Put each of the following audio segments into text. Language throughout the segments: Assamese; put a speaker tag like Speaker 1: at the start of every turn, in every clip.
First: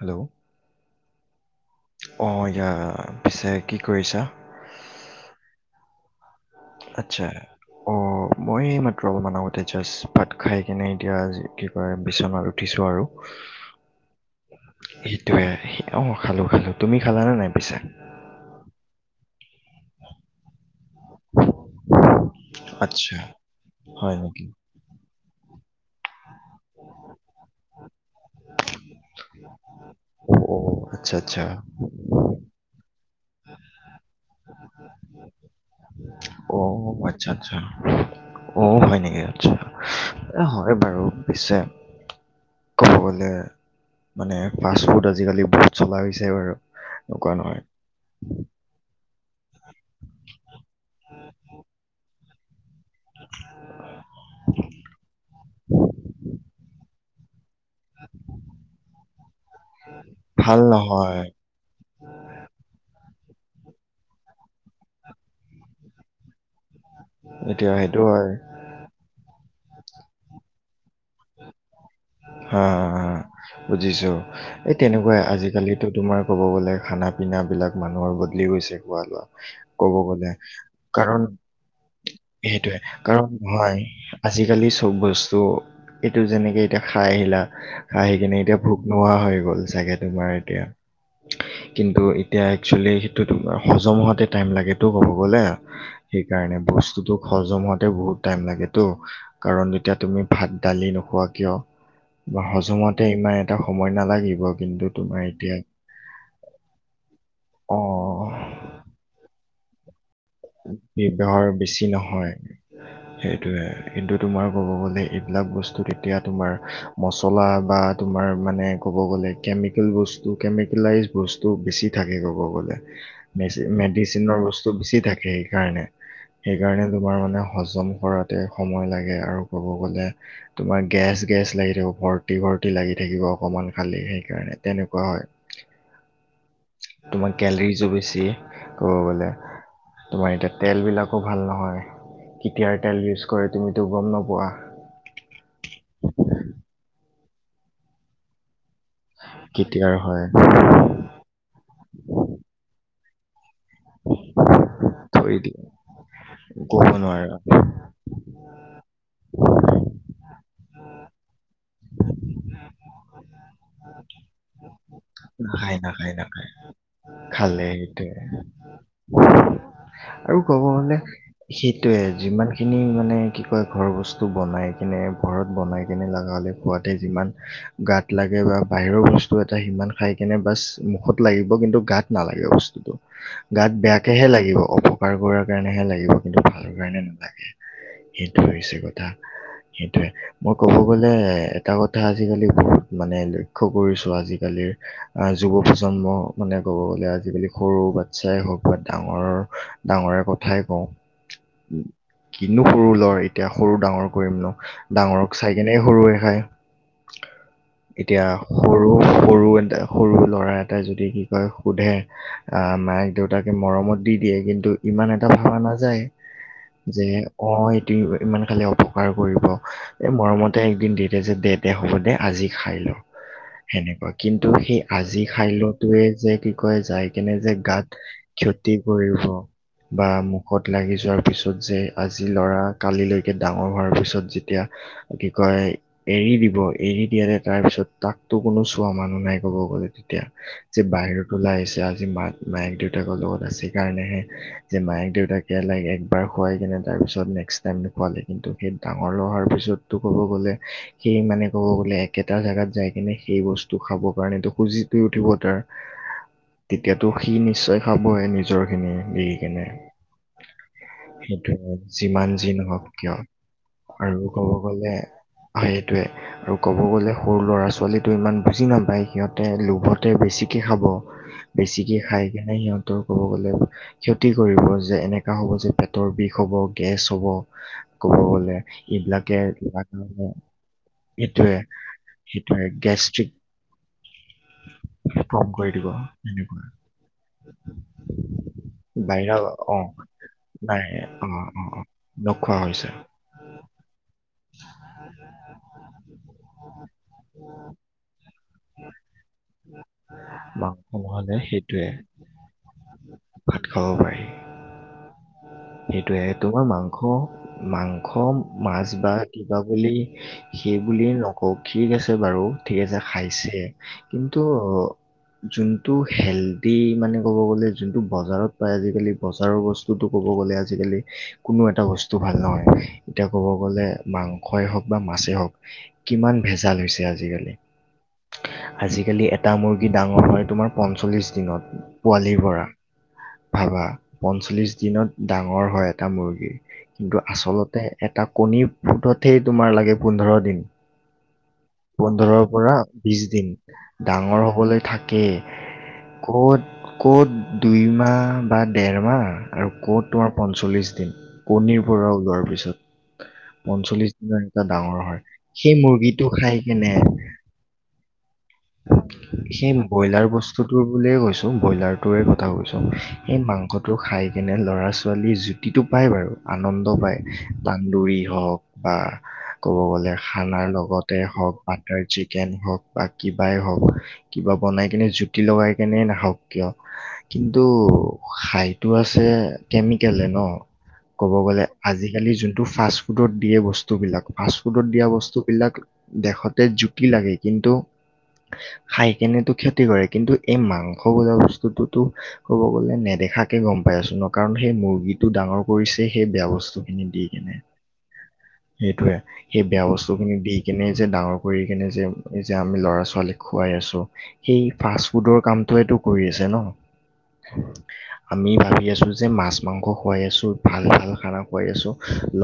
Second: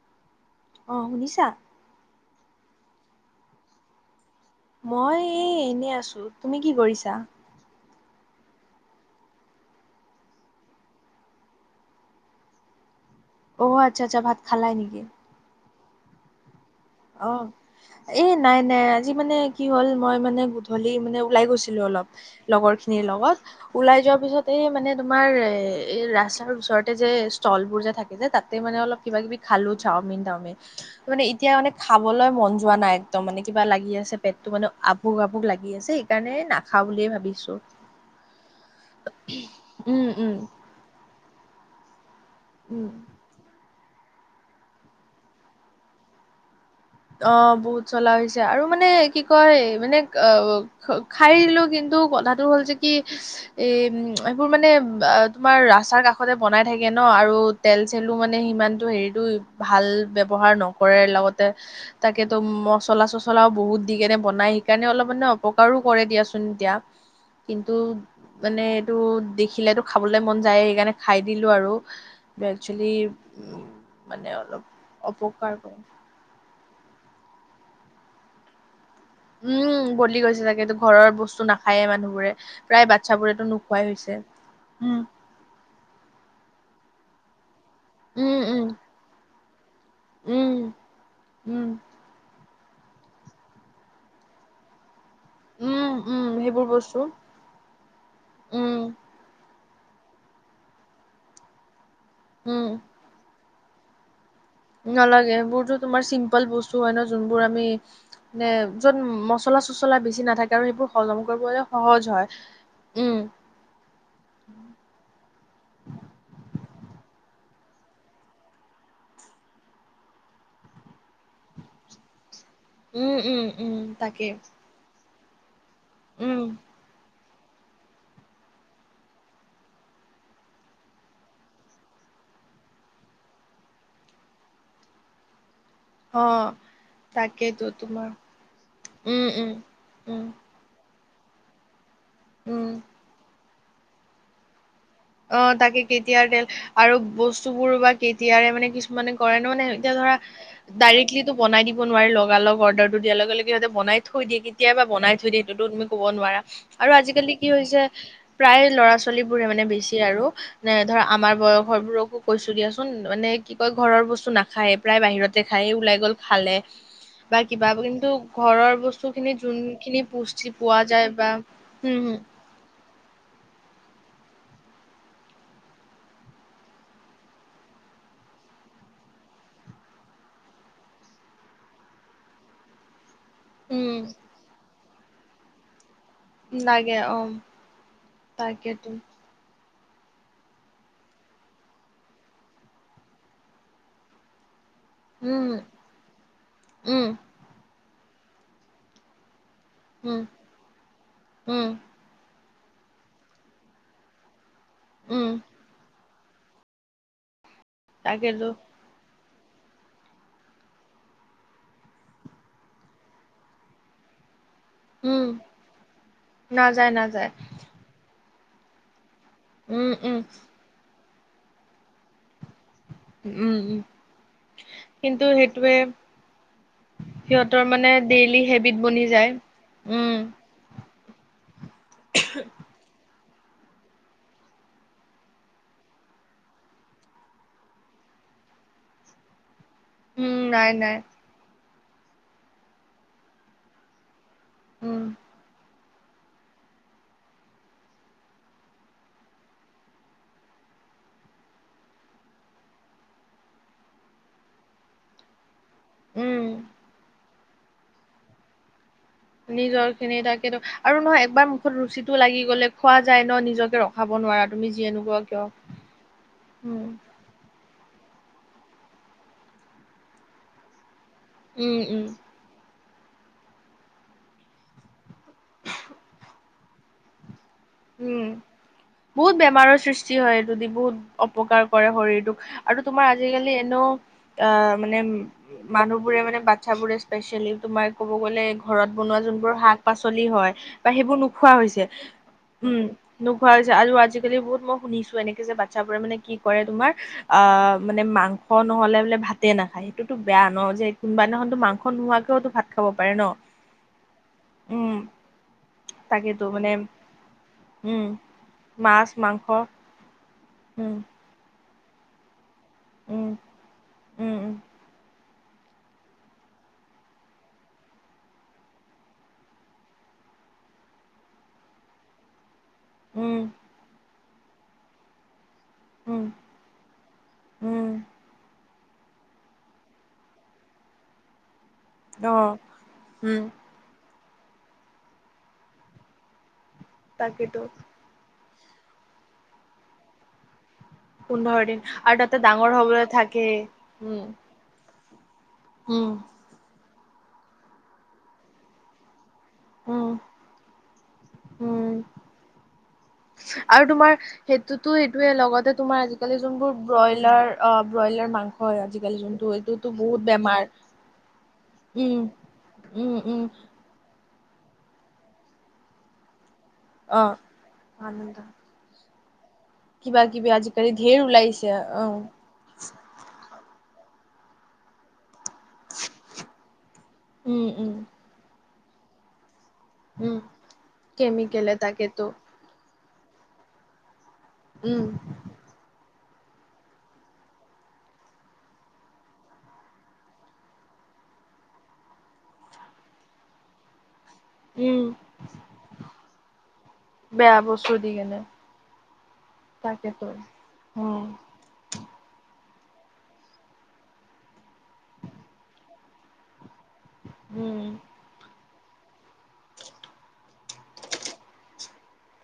Speaker 1: হেল্ল'
Speaker 2: অ ', শুনিছা?
Speaker 1: অ', ইয়া পিছে কি কৰিছা?
Speaker 2: মই, এই এনেই আছো। তুমি কি কৰিছা
Speaker 1: আচ্ছা, অ', মই এইমাত্ৰ অলপমান আগতে জাষ্ট ভাত খাই কিনে এতিয়া কি কয় বিচনাত উঠিছোঁ আৰু।
Speaker 2: অ, 'আচ্ছা, আচ্ছা, ভাত খালাই নেকি?
Speaker 1: [unintelligible] অ', খালো খালো।
Speaker 2: অ', এই নাই, নাই, আজি মানে কি হ'ল মই মানে গধূলি মানে ওলাই গৈছিলো অলপ, লগৰ খিনিৰ
Speaker 1: আচ্ছা
Speaker 2: লগত ওলাই
Speaker 1: হয়
Speaker 2: যোৱাৰ
Speaker 1: নেকি
Speaker 2: পিছতে মানে তোমাৰ এ, এ ৰাস্তাৰ ওচৰতে যে ষ্টল বোৰ যে থাকি যে তাতে মানে অলপ কিব কিবি খালো চাওমিন,
Speaker 1: অঁ
Speaker 2: তাওমিন
Speaker 1: অঁ আচ্ছা
Speaker 2: মানে
Speaker 1: আচ্ছা
Speaker 2: এতিয়া অ', খাবলৈ মন যোৱা নাই, একদম মানে কিবা লাগি আছে পেটটো মানে আভুক আভুক লাগি আছে। সেইকাৰণে নাখাওঁ
Speaker 1: অ',
Speaker 2: বুলিয়ে
Speaker 1: আচ্ছা,
Speaker 2: ভাবিছো
Speaker 1: আচ্ছা, অ', হয় নেকি?
Speaker 2: উম উম
Speaker 1: হয় বাৰু পিছে
Speaker 2: উম,
Speaker 1: ক'ব মানে, ফাষ্টফুড আজিকালি বহুত চলা হৈছে বাৰু
Speaker 2: অ
Speaker 1: নোকোৱা নহয়
Speaker 2: ', বহুত চলা হৈছে আৰু মানে, কি কয় মানে অ খাই দিলো কিন্তু কথাটো হ'ল যে কি এই এইবোৰ মানে তোমাৰ ৰাস্তাৰ কাষতে বনাই থাকে ন আৰু তেল চেলো মানে সিমানটো হেৰিটো ভাল ব্যৱহাৰ
Speaker 1: ভাল
Speaker 2: নকৰে
Speaker 1: নহয়
Speaker 2: লগতে তাকেতো মচলা চচলাও বহুত দি কেনে বনাই, সেইকাৰণে অলপ মানে অপকাৰো কৰে দিয়াচোন এতিয়া।
Speaker 1: এতিয়া
Speaker 2: কিন্তু
Speaker 1: সেইটো হয়
Speaker 2: মানে টো দেখিলেতো খাবলৈ মন যায়ে, সেইকাৰণে খাই দিলো আৰু।
Speaker 1: হা,
Speaker 2: একচুৱেলি
Speaker 1: বুজিছো
Speaker 2: মানে অলপ
Speaker 1: এই তেনেকুৱাই
Speaker 2: অপকাৰ কৰে
Speaker 1: আজিকালিতো তোমাৰ ক'ব গ'লে খানা পিনা বিলাক মানুহৰ বদলি গৈছে খোৱা লোৱা
Speaker 2: উম
Speaker 1: কব
Speaker 2: বদলি
Speaker 1: গ'লে,
Speaker 2: গৈছে চাগে এইটো ঘৰৰ
Speaker 1: কাৰণ
Speaker 2: বস্তু নাখায়ে মানুহবোৰে
Speaker 1: সেইটোৱে
Speaker 2: প্ৰায়
Speaker 1: কাৰণ
Speaker 2: বাচ্ছাবোৰেতো
Speaker 1: নহয়
Speaker 2: নোখোৱাই হৈছে
Speaker 1: আজিকালি চব
Speaker 2: উম
Speaker 1: ব টো' এইটো যেনেকে এতিয়া খাই আহিলা, খাই আহি কিনে
Speaker 2: উম
Speaker 1: এতিয়া
Speaker 2: উম
Speaker 1: ভোক নোহোৱা হৈ গ'ল চাগেতো তোমাৰ
Speaker 2: উম
Speaker 1: এতিয়া,
Speaker 2: উম
Speaker 1: কিন্তু এতিয়া একচুৱেলি সেইটো তোমাৰ হজম হোৱাতে টাইম লাগে টো ক'ব গ'লে,
Speaker 2: উম উম
Speaker 1: সেইকাৰণে
Speaker 2: সেইবোৰ বস্তু
Speaker 1: বস্তুটো হজম হওতে বহুত টাইম লাগে টো।
Speaker 2: উম
Speaker 1: কাৰণ, যেতিয়া তুমি ভাত, দালি নোখোৱা কিয়? বা
Speaker 2: উম
Speaker 1: হজমতে ইমান এটা সময় নালাগিব। কিন্তু তোমাৰ
Speaker 2: নালাগে
Speaker 1: এতিয়া
Speaker 2: বুতত তোমাৰ চিম্পল বস্তু হয় ন, যোনবোৰ আমি
Speaker 1: অ
Speaker 2: নে য'ত মচলা চচলা বেছি নাথাকে আৰু সেইবোৰ হজম
Speaker 1: ব্যৱহাৰ
Speaker 2: কৰিবলৈ
Speaker 1: বেছি
Speaker 2: সহজ হয়
Speaker 1: নহয়
Speaker 2: উম
Speaker 1: সেইটোয়ে। কিন্তু তোমাৰ ক'ব গ'লে এইবিলাক বস্তু এতিয়া তোমাৰ মছলা বা তোমাৰ মানে ক'ব গ'লে কেমিকেল বস্তু কেমিকেলাইজ বস্তু বেছি থাকে ক'ব গ'লে।
Speaker 2: উম উম
Speaker 1: মেচি
Speaker 2: উম তাকে
Speaker 1: মেডিচিনৰ বস্ বেছি থাকে সেইকাৰণে
Speaker 2: উম
Speaker 1: সেইকাৰণে তোমাৰ মানে হজম কৰা তে সময় লাগে আৰু ক'ব গ'লে তোমাৰ গেছ গেছ লাগি থাকিব ভৰ্তি ভৰ্তি লাগি থাকিব অকমান খালে সেইকাৰণে তেনেকুৱা হয়।
Speaker 2: অ
Speaker 1: তোমাৰ
Speaker 2: তাকেইতো
Speaker 1: কেলৰিজো
Speaker 2: তোমাৰ
Speaker 1: বেছি ক'ব
Speaker 2: উম
Speaker 1: গলে
Speaker 2: উম উম
Speaker 1: তোমাৰ এতিয়া তেলবিলাকো ভাল নহয়
Speaker 2: উম
Speaker 1: কেতিয়াৰ তেল ইউজ কৰে তুমিতো গম নপোৱা
Speaker 2: অ তাকে কেতিয়াৰ তেল আৰু বস্তুবোৰ বা কেতিয়াৰে মানে কিছু মানে কৰে ন মানে এতিয়া
Speaker 1: কেতিয়াৰ
Speaker 2: ধৰা
Speaker 1: হয়
Speaker 2: ডাইৰেক্টলিটো বনাই দিব নোৱাৰে লগা লগ অৰ্ডাৰটো দিয়াৰ লগে লগে সিহঁতে বনাই থৈ দিয়ে কেতিয়াবা বনাই থৈ দিয়ে সেইটোতো তুমি কব নোৱাৰা
Speaker 1: ক'ব
Speaker 2: আৰু
Speaker 1: নোৱাৰা
Speaker 2: আজিকালি কি হৈছে প্ৰায় ল'ৰা ছোৱালী বোৰে মানে বেছি আৰু ন ধৰ আমাৰ বয়স বোৰকো কৈছো দিয়াচোন মানে কি কয় ঘৰৰ বস্তু নাখায় প্ৰায় বাহিৰত দেখাই
Speaker 1: নাখায়
Speaker 2: ওলাই
Speaker 1: নাখায়
Speaker 2: গ'ল
Speaker 1: নাখায়
Speaker 2: খালে বা
Speaker 1: খালে
Speaker 2: কিবা কিন্তু
Speaker 1: সেইটোৱে
Speaker 2: ঘৰৰ বস্তু খিনি যোন
Speaker 1: আৰু ক'ব গলে সেইটোয়ে
Speaker 2: উম উম
Speaker 1: যিমান কিনি মানে কি কয় ঘৰ বস্তু বনাই কিনে ঘৰত বনাই কিনে লাগা হলে খোৱাতে যিমান গাত লাগে বা বাহিৰৰ বস্তু এটা সিমান খাই কেনে বাচ্ মুখত লাগিব কিন্তু গাত নালাগে বস্তুটো গাত বেয়াকেহে লাগিব অপকাৰ কৰাৰ কাৰণেহে লাগিব কিন্ত
Speaker 2: উম
Speaker 1: ভাল
Speaker 2: লাগে
Speaker 1: কাৰণে
Speaker 2: অ
Speaker 1: নালাগে সেইটো হৈছে
Speaker 2: তাকেতো
Speaker 1: কথা সেইটোয়ে মই কব গ'লে এটা কথা আজিকালি বহুত মানে লক্ষ্য কৰিছো আজিকালিৰ আহ যুৱ
Speaker 2: উম,
Speaker 1: প্ৰজন্ম মানে ক'ব গ'লে
Speaker 2: উম,
Speaker 1: আজিকালি সৰু বাচ্ছাই হওক বা ডাঙৰ
Speaker 2: উম,
Speaker 1: ডাঙৰে কথাই কওঁ
Speaker 2: উম,
Speaker 1: কিনো সৰু লৰ এতিয়া সৰু ডাঙৰ কৰিম ন
Speaker 2: উম,
Speaker 1: ডাঙৰক চাই কেনে সৰুৱে খাই এতিয়া
Speaker 2: তাকেতো
Speaker 1: সৰু সৰু এটা সৰু ল'ৰা এটাই যদি কি কয় সোধে আহ মাক দেউতাকে মৰমত দি দিয়ে কিন্তু ইমান
Speaker 2: উম,
Speaker 1: এটা ভাৱা নাযায়
Speaker 2: নাযায়
Speaker 1: যে
Speaker 2: নাযায়
Speaker 1: অ এইটো ইমান খালে অপকাৰ কৰিব
Speaker 2: উম,
Speaker 1: এই
Speaker 2: উম,
Speaker 1: মৰমতে এদিন দিদিয়ে দে দে হব দে আজি খাই ল
Speaker 2: উম, উম,
Speaker 1: সেনেকুৱা কিন্তু সেই আজি
Speaker 2: কিন্তু
Speaker 1: খাই ল
Speaker 2: সেইটোৱে
Speaker 1: টোয়ে যে কি কয় যায় কেনে যে
Speaker 2: সিহঁতৰ
Speaker 1: গাত
Speaker 2: মানে ডেইলি হেবিট
Speaker 1: ক্ষতি
Speaker 2: বনি
Speaker 1: কৰিব
Speaker 2: যায়।
Speaker 1: বা
Speaker 2: উম,
Speaker 1: মুখত লাগি যোৱাৰ পিছত যে আজি ল'ৰা কালিলৈ ডাঙৰ হোৱাৰ পিছত যেতিয়া এ কি কয় এৰি দিব এৰি দিয়ালে তাৰ পিছত তাকতো কোনো চোৱা মানুহ নাই ক'ব গ'লে তেতিয়া
Speaker 2: উম, নাই
Speaker 1: যে
Speaker 2: নাই
Speaker 1: বাহিৰত ওলাই আহিছে আজি মাক নাই দেউতাকৰ লগত আছে সেইকাৰণেহে যে
Speaker 2: উম,
Speaker 1: মায়েক দেউতা কিএ লাগে এবাৰ খোৱাই কিনে তাৰপিছত নেক্স টাইম নখুৱালে কিন্তু ডাঙৰ নোহোৱাৰ পিছতো ক'ব গ'লে সেই মানে ক'ব গলে একেটা জাগাত যাই কিনে সেই বস্তু খাবৰ কাৰণেটো খুজি লি উঠিব তাৰ
Speaker 2: উম,
Speaker 1: তেতিয়াতো সি নিশ্চয় খাবই নিজৰ খিনি দি কেনে।
Speaker 2: নিজৰ খিনি তাকে ত আৰু নহ একবাৰ
Speaker 1: সেইটোৱে
Speaker 2: মুখত ৰুচিটো
Speaker 1: যিমান
Speaker 2: লাগি
Speaker 1: যি
Speaker 2: গলে
Speaker 1: নহওক
Speaker 2: খোৱা
Speaker 1: কিয়
Speaker 2: যায় ন নিজকে ৰখ
Speaker 1: আৰু ক'ব গ'লে হা সেইটোৱে আৰু ক'ব
Speaker 2: উম,
Speaker 1: গ'লে সৰু ল'ৰা ছোৱালীটো ইমান বুজি নাপায় সিহঁতে লোভতে বেছিকে খাব
Speaker 2: উম,
Speaker 1: বেছিকে
Speaker 2: উম,
Speaker 1: খাই কেনে সিহঁতৰ ক'ব গলে ক্ষতি কৰিব যে এনে হ'ব যে পেটৰ বিষ হ'ব গেছ হ'ব ক'ব
Speaker 2: উম
Speaker 1: গ'লে
Speaker 2: বহুত
Speaker 1: এইবিলাকে
Speaker 2: বেমাৰৰ
Speaker 1: লগা
Speaker 2: সৃষ্টি
Speaker 1: লগে
Speaker 2: হয় এইটোদি বহুত
Speaker 1: সেইটোৱে
Speaker 2: অপকাৰ কৰে শৰীৰটোক
Speaker 1: সেইটোৱে
Speaker 2: আৰু তোমাৰ
Speaker 1: গেষ্ট্ৰিক
Speaker 2: আজিকালি এনেও অ মানে
Speaker 1: ফৰ্ম
Speaker 2: উ
Speaker 1: কৰি দিব
Speaker 2: মানুহ বোৰে মানে
Speaker 1: এনেকুৱা
Speaker 2: বাচ্ছু বোৰে স্পেচিয়েলি তোমাৰ কব গলে ঘৰত বনোৱা
Speaker 1: বাহিৰা
Speaker 2: যোনবোৰ
Speaker 1: অ
Speaker 2: শাক পাচলি হয়
Speaker 1: নাই
Speaker 2: বা সেইবোৰ
Speaker 1: অ
Speaker 2: নোখোৱা
Speaker 1: অ অ
Speaker 2: হৈছে
Speaker 1: নোখোৱা
Speaker 2: উম
Speaker 1: হৈছে
Speaker 2: নোখোৱা হৈছে আও আজিকালি বহুত মই শুনিছো এনেকে যে বাচ্ছাবোৰে মানে কি কৰে তোমাৰ আ মানে মাংস নহ'লে বোলে ভাত তে নাখায়। সেইটোতো বেয়া ন, যে
Speaker 1: মাংস নহ'লে
Speaker 2: কোনোবাদিনাখনতো মাংস
Speaker 1: সেইটোৱে
Speaker 2: নোহোৱাকো ভাত খাব পাৰে ন।
Speaker 1: ভাত খাব পাৰি,
Speaker 2: উম
Speaker 1: সেইটোৱে
Speaker 2: তাকেতো
Speaker 1: তোমাৰ
Speaker 2: মানে
Speaker 1: মাং
Speaker 2: উম
Speaker 1: মাংস, মাছ বা কিবা বুলি সেই
Speaker 2: উম
Speaker 1: বুলি নক কৌক ঠিক আছে বাৰু, ঠিক আছে
Speaker 2: উম
Speaker 1: খাইছে
Speaker 2: উম
Speaker 1: কিন্তু
Speaker 2: উম
Speaker 1: যোনটো হেলডি মানে ক'ব গ'লে যোনটো বজাৰত পায় আজিকালি বজাৰৰ বস্ত তোতো ক'ব গ'লে আজিকালি কোনো এটা বস্তু ভাল নহয়। এতিয়া
Speaker 2: উম
Speaker 1: ক'ব গ'লে মাংসই হওক বা মাছেই হওক
Speaker 2: উম,
Speaker 1: কিমান ভেজাল হৈছে আজিকালি।
Speaker 2: উম,
Speaker 1: আজিকালি এটা মুৰ্গী ডাঙৰ হয় তোমাৰ পঞ্চল্লিছ দিনত। পোৱালিৰ
Speaker 2: অ',
Speaker 1: পৰা
Speaker 2: উম,
Speaker 1: ভাবা, পঞ্চল্লিছ দিনত ডাঙৰ হয় এটা মুৰ্গী। কিন্তু
Speaker 2: তাকেতো
Speaker 1: আচলতে এটা কণী ফুটতেই তোমাৰ লাগে পোন্ধৰ দিন।
Speaker 2: পোন্ধৰ দিন। আৰু তাতে
Speaker 1: পোন্ধৰৰ
Speaker 2: ডাঙৰ
Speaker 1: পৰা
Speaker 2: হ'বলৈ
Speaker 1: বিছ দিন
Speaker 2: থাকেই উম,
Speaker 1: ডাঙৰ হবলৈ থাকে।
Speaker 2: উম।
Speaker 1: ক'ত ক'ত দুই মাহ বা ডেৰ মাহ আৰু ক'ত
Speaker 2: উম,
Speaker 1: তোমাৰ পঞ্চল্লিছ দিন কণীৰ
Speaker 2: উম,
Speaker 1: পৰা ওলোৱাৰ পিছত।
Speaker 2: আৰু তোমাৰ
Speaker 1: পঞ্চল্লিশ দিনৰ এটা
Speaker 2: সেইটোতো
Speaker 1: ডাঙৰ হয়
Speaker 2: সেইটোয়ে লগতে
Speaker 1: সেই
Speaker 2: তোমাৰ
Speaker 1: মুৰ্গীটো
Speaker 2: আজিকালি
Speaker 1: খাই
Speaker 2: যোনবোৰ
Speaker 1: নে,
Speaker 2: ব্ৰইলাৰ অ', ব্ৰইলাৰ মাংস হয় আজিকালি যোনটো
Speaker 1: সে
Speaker 2: এইটোতো বহুত
Speaker 1: ব্ৰইলাৰ
Speaker 2: বেমাৰ
Speaker 1: বস্তুটো তোৰ বুলিয়ে কৈছো। তোম
Speaker 2: উম,
Speaker 1: ব্ৰইলাৰটোৰে কথা কৈছো
Speaker 2: উম,
Speaker 1: এই
Speaker 2: উম,
Speaker 1: মাং সটো খাই কেনে ল'ৰা-ছোৱালীৰ জুতিটো পায় বাৰু। আনন্দ বাই
Speaker 2: অ',
Speaker 1: বান্দৰী
Speaker 2: আনন্দ
Speaker 1: হওক বা ক'ব গ'লে
Speaker 2: কিবা কিবি
Speaker 1: খানাৰ
Speaker 2: আজিকালি
Speaker 1: লগতে
Speaker 2: ঢেৰ
Speaker 1: হওক।
Speaker 2: ওলাইছে অ',
Speaker 1: টেন হওক বা কিবাই হওক কিবা বনাই কিনে জুতি লগাই কেনেই নেখাওঁক কিয় কিন্তু
Speaker 2: উম, উম,
Speaker 1: খায়টো আছে। কেমিকেলে
Speaker 2: উম,
Speaker 1: ন ক'ব গ'লে
Speaker 2: কেমিকেলে তাকেতো
Speaker 1: আজিকালি যোনটো ফাষ্টফুডত দিয়ে বস্তুবিলাক ফাষ্টু ঔষধত
Speaker 2: উম,
Speaker 1: দিয়া বস্তুবিলাক দেখোতে জুতি লাগে কিন্তু খাই কেনেটো ক্ষতি কৰে কিন্তু এই মাংস বনুৱা বস্তুটোতো ক'ব গ'লে নেদেখাকে গম পাই আছো ন কাৰণ সেই
Speaker 2: উম,
Speaker 1: মুৰ্গীটো ডাঙৰ কৰিছে সেই বেয়া বস্তু খিনি দি কেনে।
Speaker 2: বেয়া বস্তু দি কেনে
Speaker 1: সেইটোয়ে সেই বেয়া বস্তু
Speaker 2: তাকেতো
Speaker 1: খিনি দি কেনে যে
Speaker 2: উম।
Speaker 1: ডাঙৰ কৰি কিনে যে এই যে আমি ল'ৰা-ছোৱালীক খুৱাই আছো। সেই ফাষ্ট ফুডৰ কামটোৱে টো কৰি আছে ন।
Speaker 2: উম,
Speaker 1: আমি ভাবি আছো যে মাছ মাংস খুৱাই আছো, ভাল ভাল খানা খুৱাই আছো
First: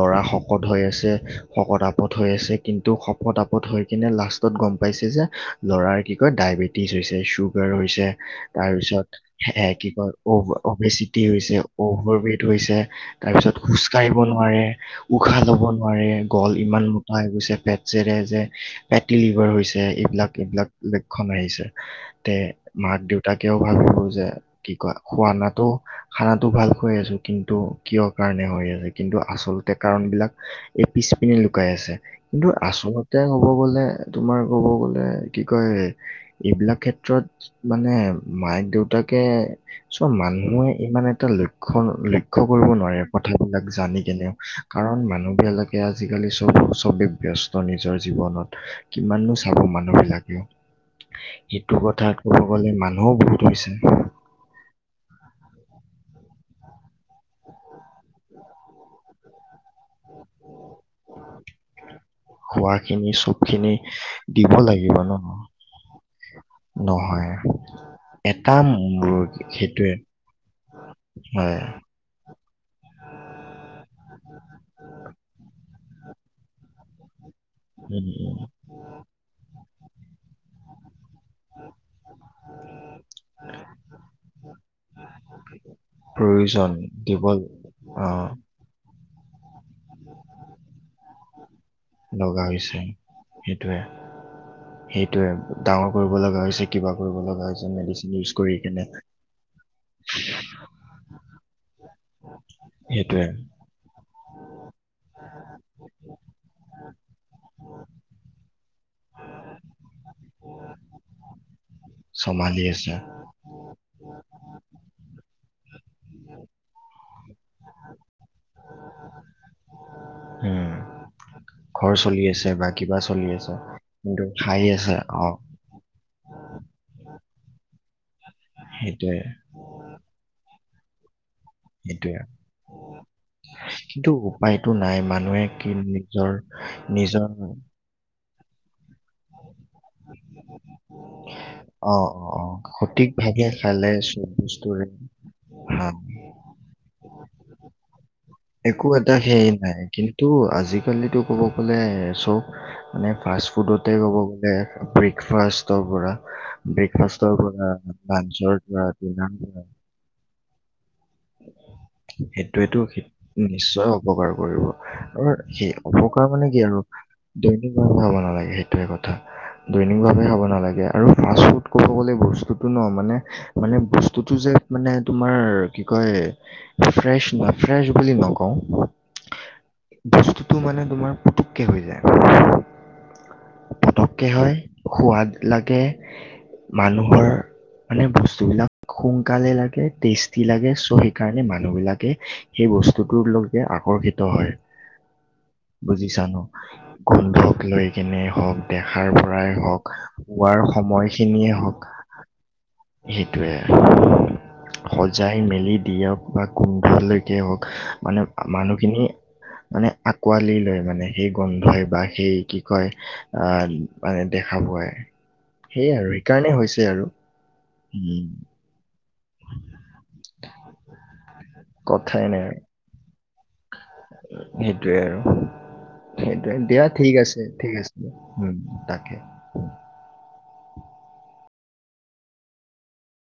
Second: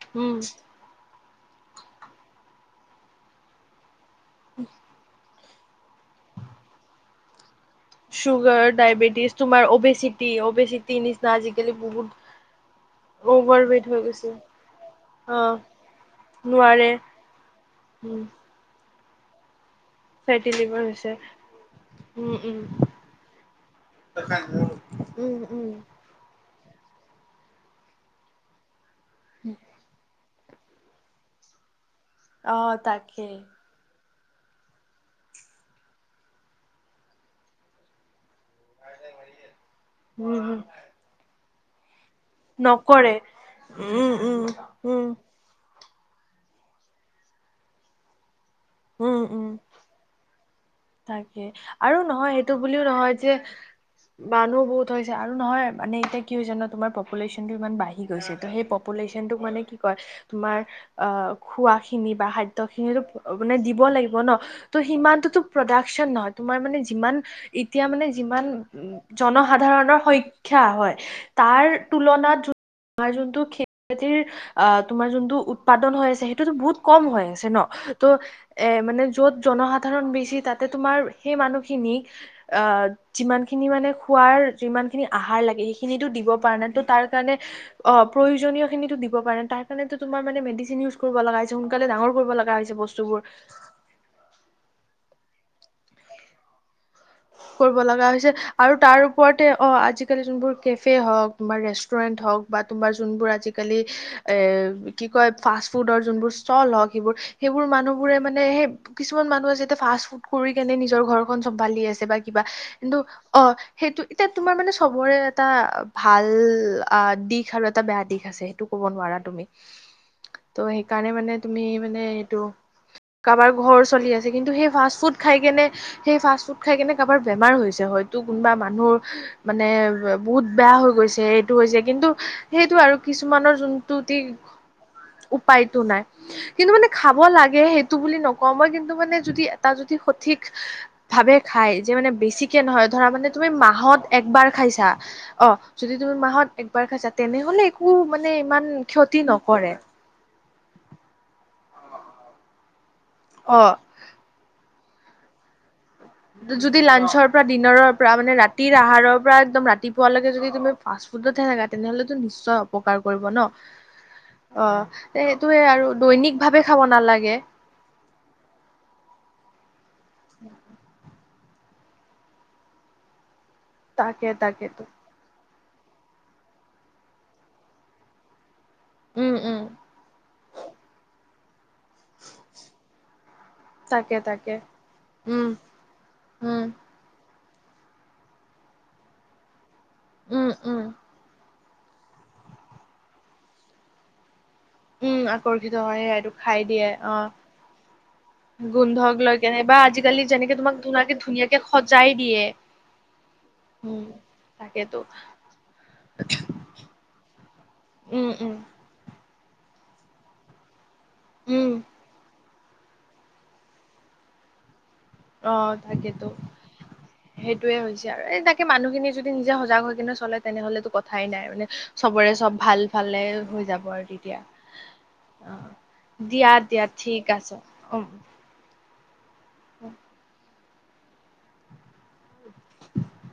Speaker 1: লৰা
Speaker 2: উম।
Speaker 1: শকত হৈ আছে শকত আপত হৈ আছে। কিন্তু শপত আপত হৈ কিনে লাষ্টত গম পাইছে যে ল'ৰাৰ কি কয় ডায়বেটিছ হৈছে চুগাৰ হৈছ যে
Speaker 2: চুগাৰ,
Speaker 1: তাৰপিছত
Speaker 2: ডায়বেটিছ তোমাৰ
Speaker 1: এয়াই কি কয়
Speaker 2: অবেচিটি, অবেচিটি
Speaker 1: ভবেচিটি
Speaker 2: নিচিনা
Speaker 1: হৈছে
Speaker 2: আজিকালি বহুত
Speaker 1: অভাৰ ৱেইট হৈছে
Speaker 2: অভাৰ
Speaker 1: তাৰপিছত
Speaker 2: ৱেইট হৈ
Speaker 1: খোজকাঢ়িব
Speaker 2: গৈছে।
Speaker 1: নোৱাৰে, উশাহ
Speaker 2: অ'
Speaker 1: ল'ব নোৱাৰে, গল
Speaker 2: নোৱাৰে
Speaker 1: ইমান মোটা হৈ গৈছে, পেট যেৰে
Speaker 2: উম,
Speaker 1: যে পেটিলিভাৰ হৈছে এইবিলাক
Speaker 2: ফেটি
Speaker 1: এইবিলাক
Speaker 2: লিভাৰ হৈছে।
Speaker 1: লক্ষণ আহিছে। তে
Speaker 2: উম,
Speaker 1: মাক দেউতাকেও ভাবিলো যে
Speaker 2: উম।
Speaker 1: কি কয়
Speaker 2: উম,
Speaker 1: খুৱানাতো
Speaker 2: উম।
Speaker 1: খানাটো ভাল খায় আছো কিন্তু কিয় কাৰণে হৈ আছে কিন্তু আচলতে কাৰণবিলাক এই পিছপিনে লুকাই আছে। কিন্তু
Speaker 2: অ'
Speaker 1: আচলতে
Speaker 2: তাকে।
Speaker 1: হব গ'ল নে তোমাৰ ক'ব গলে কি কয় এইবিলাক ক্ষেত্ৰত মানে মাইন দেউতাকে চব
Speaker 2: উম, উম,
Speaker 1: মানুহে ইমান এটা লক্ষণ লক্ষ লক্ষ্য কৰিব নোৱাৰে,
Speaker 2: নকৰে।
Speaker 1: কথাবিলাক জানি
Speaker 2: উম,
Speaker 1: কেনে,
Speaker 2: উম, উম,
Speaker 1: কাৰণ মানুহবিলাকে আজিকালি চব, চবেই ব্যস্ত নিজৰ জীৱনত।
Speaker 2: উম,
Speaker 1: কিমাননো
Speaker 2: উম,
Speaker 1: চাব মানুহবিলাকে।
Speaker 2: তাকে।
Speaker 1: সেইটো
Speaker 2: আৰু
Speaker 1: কথা‌ ক'ব গ'লে মানুহও বহুত হৈছে।
Speaker 2: মানুহো বহুত হৈছে, আৰু নহয় মানে, এতিয়া কি হৈছে জানা তোমাৰ প্পুলেশ্যনটো ইমান বাঢ়ি গৈছেটো। সেই প্পুলেশ্যনটো মানে কি কয়, তোমাৰ অ', খোৱা খিনি বা খাদ্য খিনিতো
Speaker 1: খোৱাখিনি
Speaker 2: মানে
Speaker 1: চবখিনি
Speaker 2: দিব লাগিব ন,
Speaker 1: দিব
Speaker 2: ত'
Speaker 1: লাগিব ন
Speaker 2: সিমানটোতো প্ৰডাক্টচন নহয়, তোমাৰ মানে যিমান,
Speaker 1: নহয়
Speaker 2: এতিয়া মানে যিমান
Speaker 1: এটা মুৰ্গী সেইটোৱে
Speaker 2: জনসাধাৰণৰ সংখ্যা হয়,
Speaker 1: হয়
Speaker 2: তাৰ তুলনাত তোমাৰ যোনটো খেতি-বাতিৰ, অ', তোমাৰ যোনটো উৎপাদন হৈ আছে, সেইটোতো বহুত কম হৈ আছে ন।
Speaker 1: উম,
Speaker 2: ত'
Speaker 1: উম।
Speaker 2: এ মানে য'ত জনসাধাৰণ বেছি, তাতে তোমাৰ সেই মানুহখিনিক অ', যিমান খিনি মানে খোৱাৰ, যিমান খিনি আহাৰ লাগে, সেইখিনি কিনিটো দিব পৰা
Speaker 1: প্ৰয়োজন
Speaker 2: নাই, ত' তাৰ
Speaker 1: দিব
Speaker 2: কাৰণে, অ', প্ৰয়োজনীয় খিনিতো দিব পাৰে। তাৰ সেইকাৰণেটো, তোমাৰ মানে মেডিচিন ইউজ কৰিব লগা হৈছে, সোনকালে ডাঙৰ কৰিব লগা হৈছে বস্তুবোৰ।
Speaker 1: সেইটোৱে সেইটোৱে, ডাঙৰ কৰিব লগা হৈছে। কিবা কৰিব লগা হৈ
Speaker 2: কৰিব লগা হৈছে, আৰু তাৰ ওপৰতে অ', আজিকালি, যোনবোৰ কেফে হওক তোমাৰ ৰেষ্টুৰেণ্ট হওক, বা তোমাৰ
Speaker 1: সেইটোৱে
Speaker 2: যোনবোৰ আজি কালি এ, কি কয়, ফাষ্ট-ফুডৰ যোনবোৰ ষ্টল হওক সেইবোৰ, সেইবোৰ মানুহবোৰে মানে সেই কিছুমান মানুহ আছে, এতিয়া ফাষ্ট-ফুড কৰি কেনে, নিজৰ ঘৰখন চম কিবা, কিবা,
Speaker 1: চম্ভালি আছে
Speaker 2: কিন্তু অ'। সেইটো, এতিয়া তোমাৰ মানে চবৰে, এটা ভাল আ দিশ আৰু এটা বেয়া দিশ আছে। টো ক'ব নোৱাৰা তুমি। ত'
Speaker 1: উম
Speaker 2: সেইকাৰণে মানে, তুমি
Speaker 1: ঘৰ
Speaker 2: মানে,
Speaker 1: চলি
Speaker 2: এইটো
Speaker 1: আছে বা কিবা চলি
Speaker 2: কাৰোবাৰ
Speaker 1: আছে
Speaker 2: ঘৰ চলি আছে, কিন্তু
Speaker 1: খাই
Speaker 2: সেই,
Speaker 1: আছে
Speaker 2: ফাষ্ট ফুড
Speaker 1: অ
Speaker 2: খাই কেনে সেই ফাষ্ট-ফুড খাই কেনে কাৰবাৰ বেমাৰ হৈছে, হয়তো, কোনোবা মানুহৰ
Speaker 1: সেইটোৱে
Speaker 2: মানে, বহুত বেয়া হৈ গৈছে। এই হৈছে, কিন্তু
Speaker 1: সেইটোৱে
Speaker 2: সেইটো আৰু কিছুমানৰ
Speaker 1: কিন্তু
Speaker 2: যোনটোতি,
Speaker 1: উপায়তো নাই মানুহে কি
Speaker 2: উপায়টো নাই।
Speaker 1: নিজৰ
Speaker 2: কিন্তু মানে খাব
Speaker 1: নিজৰ
Speaker 2: লাগে, সেইটো বুলি নকওঁ, মই কিন্তু মানে, যদি এটা যদি সঠিক ভাৱে খাই, যে
Speaker 1: অ
Speaker 2: মানে
Speaker 1: অ অ
Speaker 2: বেছিকে নহয়, ধৰা মানে তুমি,
Speaker 1: সঠিকভাৱে খালে
Speaker 2: মাহত
Speaker 1: চব
Speaker 2: একবাৰ
Speaker 1: বস্তুৰে
Speaker 2: খাইছা, অ'।
Speaker 1: হা
Speaker 2: যদি তুমি মাহত একবাৰ খাইছা, তেনেহ'লে একো মানে ইমান ক্ষতি নকৰে।
Speaker 1: টো আজিকালিতো, ক'ব গ'লে, চব মানে
Speaker 2: অ
Speaker 1: ফাষ্ট-ফুডতে ক'ব গ'লে, ব্ৰী ফাৰ্ষষ্টট' পৰা।
Speaker 2: যদি লাঞ্চৰ
Speaker 1: ব্ৰেকফাষ্টৰ
Speaker 2: পৰা ডিনাৰৰ পৰা, মানে
Speaker 1: লাঞ্চৰ
Speaker 2: ৰাতিৰ
Speaker 1: পৰা
Speaker 2: আহাৰৰ
Speaker 1: ডিনাৰ
Speaker 2: পৰা একদম ৰাতিপুৱালৈকে যদি তুমি ফাষ্টফুডতে হেই তেনেকা, তেনেহ'লেতো নিশ্চয়
Speaker 1: সেইটোৱেতো
Speaker 2: অপকাৰ
Speaker 1: সি-
Speaker 2: কৰিব ন,
Speaker 1: নিশ্চয় অপকাৰ কৰিব
Speaker 2: অ'।
Speaker 1: আৰু
Speaker 2: সেইটোয়ে
Speaker 1: সেই
Speaker 2: আৰু
Speaker 1: অপকাৰ
Speaker 2: দৈনিক
Speaker 1: মানে কি
Speaker 2: ভাৱে
Speaker 1: আৰু
Speaker 2: খাব নালাগে।
Speaker 1: খাব নালাগে সেইটোয়ে কথা, দৈনিক ভাৱে খাব নালাগে। আৰু ফাষ্ট-ফুড ক'ব গ'লে, বস্তুটো ন, মানে, মানে
Speaker 2: তাকে
Speaker 1: বস্তুটো যে
Speaker 2: তাকেতো
Speaker 1: মানে তোমাৰ কি কয়, ফ্ৰেছ ন ফ্ৰেছ বুলি নকওঁ।
Speaker 2: উম, উম।
Speaker 1: বস্তুটো মানে, তোমাৰ পুতুককে হৈ যায়।
Speaker 2: তাকে
Speaker 1: পতককে হয়,
Speaker 2: তাকে
Speaker 1: সোৱাদ
Speaker 2: উম
Speaker 1: লাগে,
Speaker 2: উম
Speaker 1: মানুহৰ মানে বস্তু বিলাক, সোনকালে লাগে, টেষ্টি
Speaker 2: উম
Speaker 1: লাগে, চ'
Speaker 2: উম
Speaker 1: সেইকাৰণে মানুহ বিলাকে সেই বস্তুটোলৈকে আকৰ্ষিত হয়।
Speaker 2: উম আকৰ্ষিত হয়
Speaker 1: বুজিছা
Speaker 2: সেয়াইটো
Speaker 1: ন
Speaker 2: খাই দিয়ে অ
Speaker 1: গোন্ধক লৈ কেনে হওক দেখাৰ পৰাই হওক
Speaker 2: আজি কালি যেনেকে
Speaker 1: শোৱাৰ
Speaker 2: তোমাক ধুনাকে
Speaker 1: সময়খিনিয়ে
Speaker 2: ধুনীয়াকে
Speaker 1: হওক
Speaker 2: সজাই দিয়ে
Speaker 1: সেইটোৱে
Speaker 2: উম তাকেতো
Speaker 1: সজাই মেলি দিয়ক বা গোন্ধালৈকে হওক মানে
Speaker 2: উম উম
Speaker 1: মানুহখিনি মানে আকোৱালি লয় মানে সেই
Speaker 2: উম
Speaker 1: গন্ধই বা সেই কি ক আহ মানে দেখা পায়
Speaker 2: অ
Speaker 1: সেইয়াই আৰু
Speaker 2: তাকেতো
Speaker 1: সেইকাৰণে হৈছে আৰু
Speaker 2: সেইটোয়ে হৈছে আৰু
Speaker 1: উম
Speaker 2: এই তাকে মানুহখিনি যদি নিজে সজাগ হৈ কিনে চলে তেনেহ'লেতো ক কথাই নাই মানে
Speaker 1: কথাই
Speaker 2: চবৰে
Speaker 1: নাই
Speaker 2: চব
Speaker 1: আৰু
Speaker 2: ভাল ভালে হৈ যাব হ তেতিয়া
Speaker 1: সেইটোৱে আৰু
Speaker 2: অ দিয়া দিয়া ঠিক আছে উ
Speaker 1: উ তাকে
Speaker 2: [inaudible]